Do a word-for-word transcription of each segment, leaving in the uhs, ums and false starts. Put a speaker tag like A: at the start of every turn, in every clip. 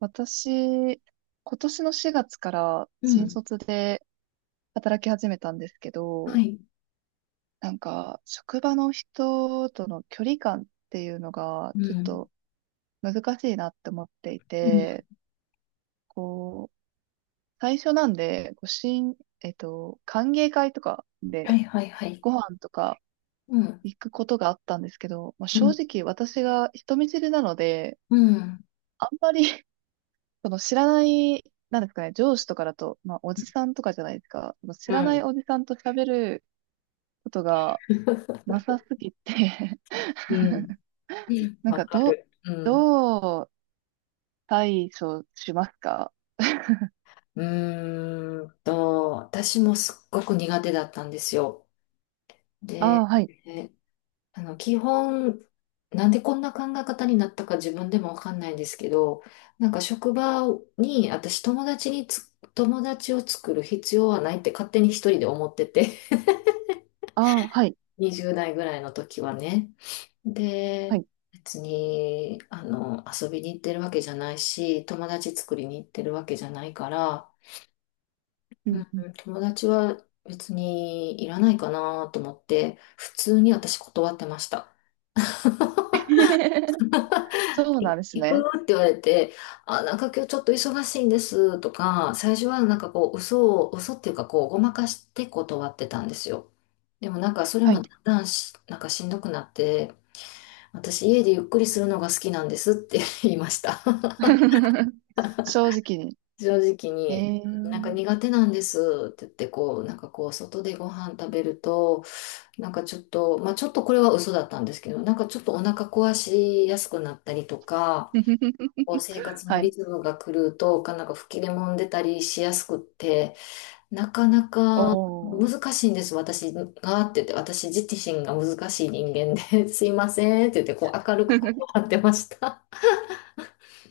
A: 私、今年のしがつから
B: う
A: 新
B: ん。
A: 卒で働き始めたんですけ
B: は
A: ど、
B: い。
A: なんか、職場の人との距離感っていうのが、
B: う
A: ちょっ
B: ん。
A: と難しいなって思ってい
B: うん。
A: て、こう、最初なんで、こう、新、えっと、歓迎会とか
B: は
A: で
B: いはいはい。
A: ご飯とか
B: うん。
A: 行くことがあったんですけど、まあ、
B: う
A: 正
B: ん。
A: 直私が人見知りなので、
B: うん。
A: あんまり その知らない、なんですかね、上司とかだと、まあ、おじさんとかじゃないですか。その知
B: う
A: らない
B: ん。
A: おじさんと喋ることがなさすぎて
B: うん。
A: なん
B: わ
A: か、
B: か
A: どう、
B: る。うん。
A: どう対処しますか？
B: うーんと、私もすっごく苦手だったんですよ。
A: ああー、
B: で、
A: はい。
B: えあの、基本、なんでこんな考え方になったか自分でもわかんないんですけど、なんか職場に、私友達につ、友達を作る必要はないって勝手に一人で思ってて
A: ああ、はい。
B: にじゅう代ぐらいの時はね。
A: は
B: で、
A: い。
B: 別に、あの、遊びに行ってるわけじゃないし、友達作りに行ってるわけじゃないから、
A: うんうん
B: うん、友達は別にいらないかなと思って、普通に私断ってました。
A: そう
B: 行
A: なんです
B: く
A: ね。
B: って言われて、あ、なんか今日ちょっと忙しいんですとか、最初はなんかこう、嘘を、嘘っていうかこう、ごまかして断ってたんですよ。でもなんかそれ
A: は
B: も
A: い。
B: だんだんし、なんかしんどくなって、私家でゆっくりするのが好きなんですって言いました。
A: 正直に。
B: 正直
A: え
B: に。
A: え
B: なんか
A: ー
B: 苦手なんですって言ってこう、なんかこう外でご飯食べると、なんかちょっと、まあちょっとこれは嘘だったんですけど、なんかちょっとお腹壊しやすくなったりとか、こう生活の
A: はい。
B: リズムが狂うと、なんか吹き出もんでたりしやすくって、なかなか
A: お
B: 難
A: ー。
B: しいんです、私がって言って、私自身が難しい人間で、すいませんって言ってこう明るくこう張 ってました。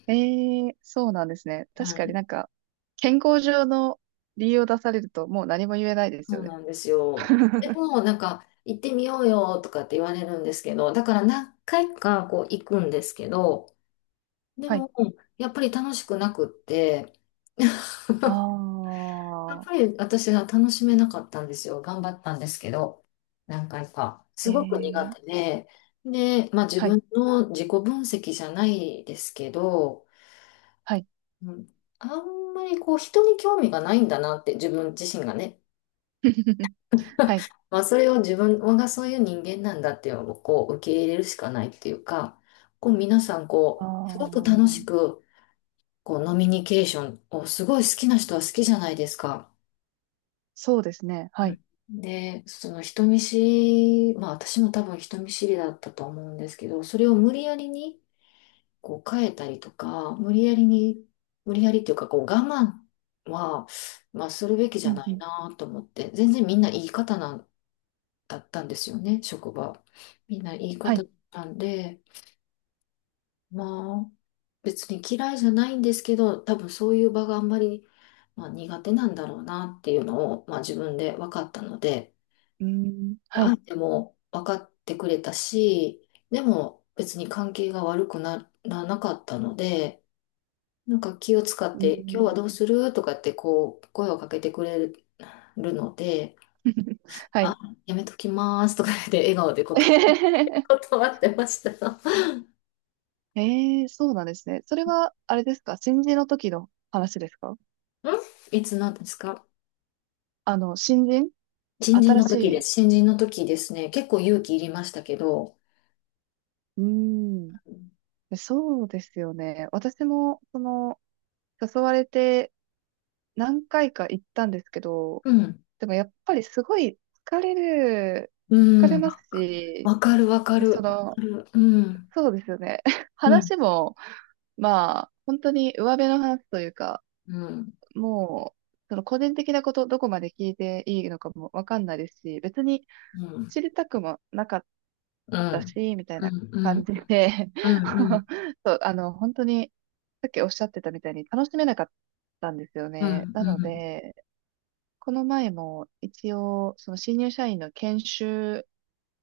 A: ええそうなんですね。確
B: は
A: かに
B: い、
A: なんか、健康上の理由を出されるともう何も言えないです
B: そ
A: よ
B: う
A: ね。
B: なんですよ。で も、なんか、行ってみようよとかって言われるんですけど、だから何回かこう行くんですけど、で
A: はい。
B: も、やっぱり楽しくなくって、や
A: あ
B: っ
A: あ、
B: ぱり私は楽しめなかったんですよ。頑張ったんですけど、何回か。すごく苦
A: え
B: 手
A: え
B: で、で、まあ自
A: はい、
B: 分の自己分析じゃないですけど、
A: はい。
B: うん、あんまりこう人に興味がないんだなって自分自身がね、
A: はい。
B: まあ、それを自分がそういう人間なんだっていうのをこう受け入れるしかないっていうか、こう皆さん
A: あ
B: こう、すごく楽
A: あ、
B: しくこうノミニケーションをすごい好きな人は好きじゃないですか。
A: そうですね。は
B: う
A: い。
B: ん。で、その人見知り、まあ私も多分人見知りだったと思うんですけど、それを無理やりにこう変えたりとか、無理やりに、無理やりっていうかこう我慢は、まあするべきじ
A: う
B: ゃ
A: ん、
B: な
A: う
B: い
A: ん、
B: なと思って、全然みんないい方なだったんですよね、職場。みんないい
A: は
B: 方
A: い。
B: だったんで、まあ、別に嫌いじゃないんですけど、多分そういう場があんまり、まあ、苦手なんだろうなっていうのを、まあ、自分で分かったので、
A: うーん、はい。
B: 相手も分かってくれたし、でも別に関係が悪くならなかったので、なんか気を使っ
A: うー
B: て、今日は
A: ん、
B: どうするとかってこう、声をかけてくれるので、
A: はい。
B: あ、やめときますとか言って笑顔でこと 断ってました。
A: ええそうなんですね。それは、あれですか新人の時の話ですか？
B: ん、いつなんですか。
A: あの、新人
B: 新人
A: 新
B: の
A: し
B: 時で
A: い。
B: す。新人の時ですね。結構勇気いりましたけど。
A: うーん。そうですよね。私も、その、誘われて何回か行ったんですけど、
B: うん。
A: でもやっぱりすごい疲れる、
B: う
A: 疲れ
B: ん。
A: ます
B: わか
A: し、
B: わかるわか
A: でそ
B: る。わ
A: の、
B: かる。うん。
A: そうですよね。
B: うん。
A: 話も、まあ、本当に上辺の話というか、
B: うん。
A: もう、その個人的なこと、どこまで聞いていいのかもわかんないですし、別に
B: うん。
A: 知りたくもなかっ
B: う
A: た
B: ん。
A: し、みたい
B: う
A: な
B: ん。
A: 感じで
B: うん。うん。
A: そう、あの、本当に、さっきおっしゃってたみたいに楽しめなかったんですよ
B: う
A: ね。
B: ん。
A: な
B: う
A: の
B: ん。
A: で、この前も一応、その新入社員の研修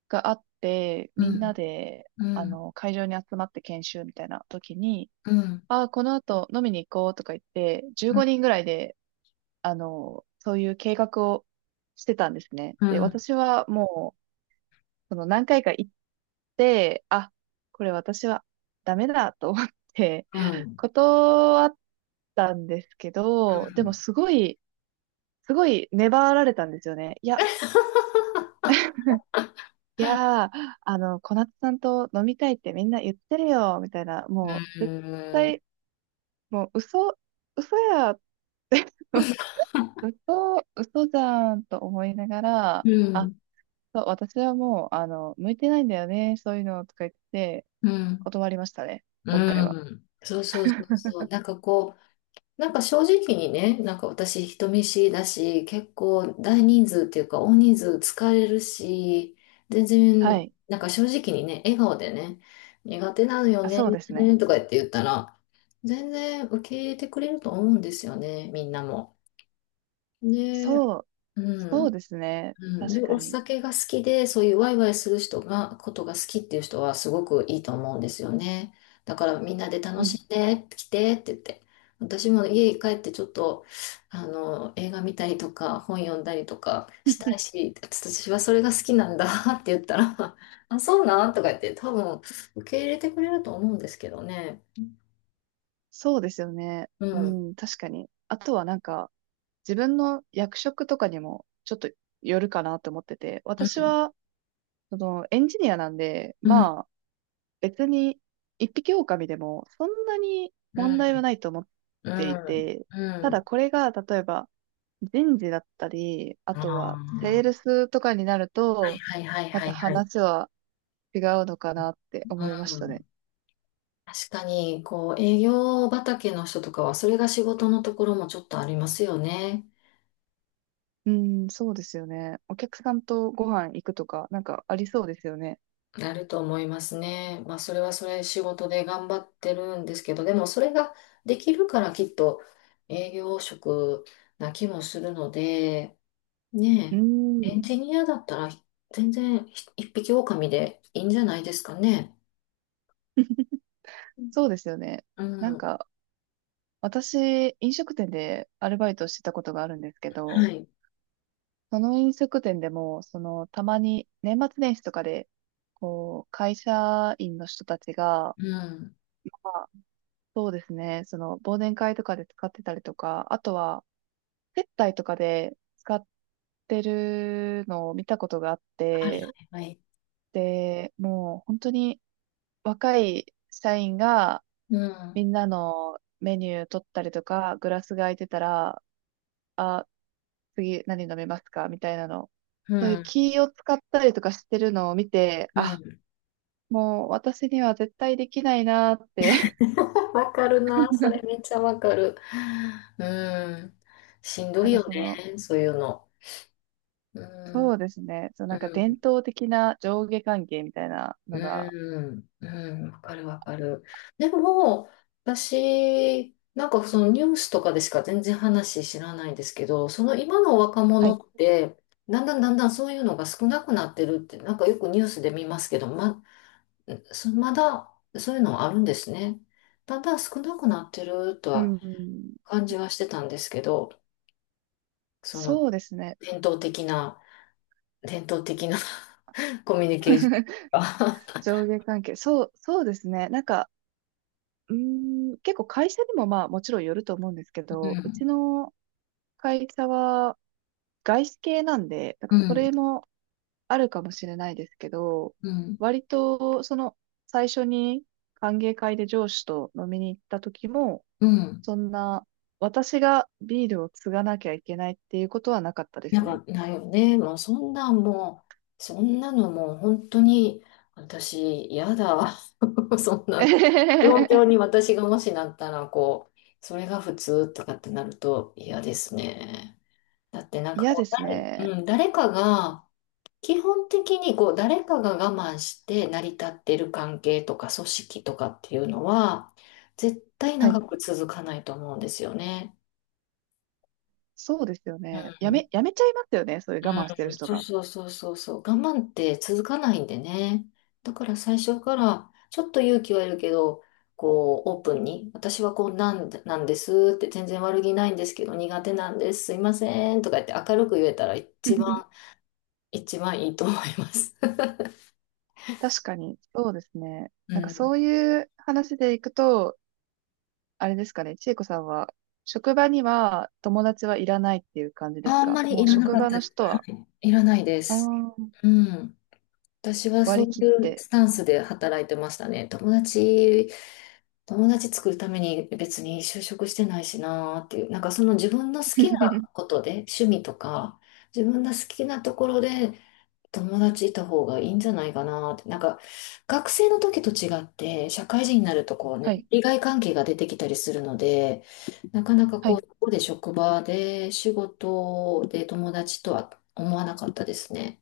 A: があって、
B: う
A: みんな
B: ん。
A: で、
B: う
A: あ
B: ん。
A: の、会場に集まって研修みたいな時に、
B: うん。うん。
A: ああ、この後飲みに行こうとか言って、じゅうごにんぐらいで、あの、そういう計画をしてたんですね。
B: う
A: で、
B: ん。
A: 私はもう、その何回か行って、あ、これ私はダメだと思って、
B: うん。うん。
A: 断ったんですけど、でもすごい、すごい粘られたんですよね。いやいやー、あの、小夏さんと飲みたいってみんな言ってるよ、みたいな、
B: う
A: もう、絶
B: ん。
A: 対、もう、嘘、嘘やって 嘘、嘘じゃんと思いながら、
B: う
A: あ、
B: ん。
A: そう、私はもう、あの、向いてないんだよね、そういうの、とか言って、
B: うん。
A: 断りましたね、
B: う
A: 今回は。
B: ん、そうそうそうそうなんかこう、なんか正直にね、なんか私人見知りだし、結構大人数っていうか大人数疲れるし、全
A: は
B: 然、
A: い。
B: なんか正直にね、笑顔でね、苦手なのよ
A: あ、
B: ね、
A: そうですね。
B: とか言って言ったら、全然受け入れてくれると思うんですよね、みんなも。で、
A: そう、
B: う
A: そう
B: ん。
A: ですね。
B: うん、
A: 確
B: で、
A: か
B: お
A: に。
B: 酒が好きで、そういうワイワイする人が、ことが好きっていう人はすごくいいと思うんですよね。だからみんなで
A: う
B: 楽
A: ん。
B: しんで、来てって言って。私も家に帰ってちょっと、あの、映画見たりとか、本読んだりとかしたいし、私はそれが好きなんだ って言ったら、あ、そうなんとか言って、多分受け入れてくれると思うんですけどね。
A: そうですよね。
B: う
A: う
B: ん、
A: ん、確かに。あとはなんか、自分の役職とかにもちょっとよるかなと思ってて、
B: う
A: 私
B: ん、
A: は、その、エンジニアなんで、
B: うん、
A: まあ、別に、一匹狼でも、そんなに
B: う
A: 問
B: ん、
A: 題はないと思っ
B: う
A: てい
B: ん、
A: て、
B: う
A: ただ
B: ん。
A: これが、例えば、人事だったり、あ
B: あ
A: とは、セール
B: あ、
A: スとかになる
B: はい
A: と、
B: はいはい
A: ま
B: は
A: た
B: いはい。
A: 話は違うのかなって思いま
B: う
A: したね。
B: ん、確かに、こう、営業畑の人とかは、それが仕事のところもちょっとありますよね。
A: うん、そうですよね。お客さんとご飯行くとか、なんかありそうですよね。
B: なると思いますね。まあ、それはそれ仕事で頑張ってるんですけど、でもそれができるからきっと営業職な気もするので、
A: う
B: ね、え、エン
A: ん、
B: ジニアだったら全然ひ一匹狼でいいんじゃないですかね。
A: そうですよね。
B: う
A: なん
B: ん。
A: か、私、飲食店でアルバイトしてたことがあるんですけ
B: は
A: ど、
B: い。
A: その飲食店でも、その、たまに年末年始とかで、こう、会社員の人たちが、
B: うん。
A: まあそうですね、その、忘年会とかで使ってたりとか、あとは、接待とかで使ってるのを見たことがあっ
B: はいは
A: て、
B: いはい。
A: で、もう本当に若い社員が
B: う
A: み
B: ん。
A: んなのメニュー取ったりとか、グラスが空いてたら、あ、次何飲めますかみたいなの。
B: う
A: そういう
B: ん。
A: 気を使ったりとかしてるのを見て、
B: う
A: あ、
B: ん。
A: もう私には絶対できないなーって。
B: わかるな。それめっ ちゃわかる。うん。しんど
A: な
B: い
A: んか
B: よ
A: そ
B: ね。
A: の、
B: そういうの。う
A: そう
B: ん。
A: ですね。そう、なんか
B: う
A: 伝
B: ん。
A: 統的な上下関係みたいなのが、
B: うん。うん。わかるわかる。でも、私、なんかそのニュースとかでしか全然話知らないんですけど、その今の若
A: は
B: 者
A: い。
B: って、だんだんだんだんそういうのが少なくなってるって、なんかよくニュースで見ますけど、ま、そまだそういうのあるんですね。だんだん少なくなってると
A: う
B: は
A: ん。
B: 感じはしてたんですけど、その
A: そうですね。
B: 伝統的な、伝統的な コミュニケーション が
A: 上下関係。そう、そうですね。なんか、うーん、結構会社にもまあもちろんよると思うんですけど、うち の会社は外資系なんで、なん
B: う
A: か
B: ん、う
A: そ
B: ん、
A: れもあるかもしれないですけど、
B: うん、
A: 割と、その、最初に歓迎会で上司と飲みに行った時も、
B: うん。
A: そんな、私がビールを継がなきゃいけないっていうことはなかったで
B: な
A: す
B: ん
A: ね。
B: かないよね。もうそんなんもう、そんなのもう本当に私嫌だ。そんな状 況に私がもしなったら、こう、それが普通とかってなると嫌ですね。だってなんか
A: 嫌
B: こ
A: です
B: う、
A: ね。
B: うん、誰かが、基本的にこう誰かが我慢して成り立ってる関係とか組織とかっていうのは絶対
A: は
B: 長
A: い。
B: く続かないと思うんですよね。
A: そうですよね。
B: う
A: や
B: ん。
A: め、やめちゃいますよね。そういう我慢して
B: う
A: る
B: ん。
A: 人
B: そう
A: が。
B: そうそうそうそう。我慢って続かないんでね。だから最初からちょっと勇気はいるけど、こうオープンに私はこうなんで、なんですって全然悪気ないんですけど苦手なんです。すいませんとか言って明るく言えたら一番 一番いいと思います。
A: 確かに、そうですね。
B: う
A: なんか
B: ん。
A: そういう話でいくと、あれですかね、千恵子さんは、職場には友達はいらないっていう感じです
B: あん
A: か？
B: まり
A: も
B: い
A: う
B: らな
A: 職
B: かっ
A: 場
B: た、
A: の人
B: は
A: は、
B: い、いらないで
A: あ
B: す。
A: ー
B: うん。私はそ
A: 割
B: う
A: り
B: い
A: 切っ
B: う
A: て。
B: スタンスで働いてましたね。友達、友達作るために別に就職してないしなーっていう、なんかその自分の好きな ことで、趣味とか、自分の好きなところで友達いた方がいいんじゃないかなって。なんか、学生の時と違って、社会人になるとこう
A: は
B: ね、
A: い。
B: 利害関係が出てきたりするので、なかなか
A: は
B: こ
A: い。
B: う、ここで職場で仕事で友達とは思わなかったですね。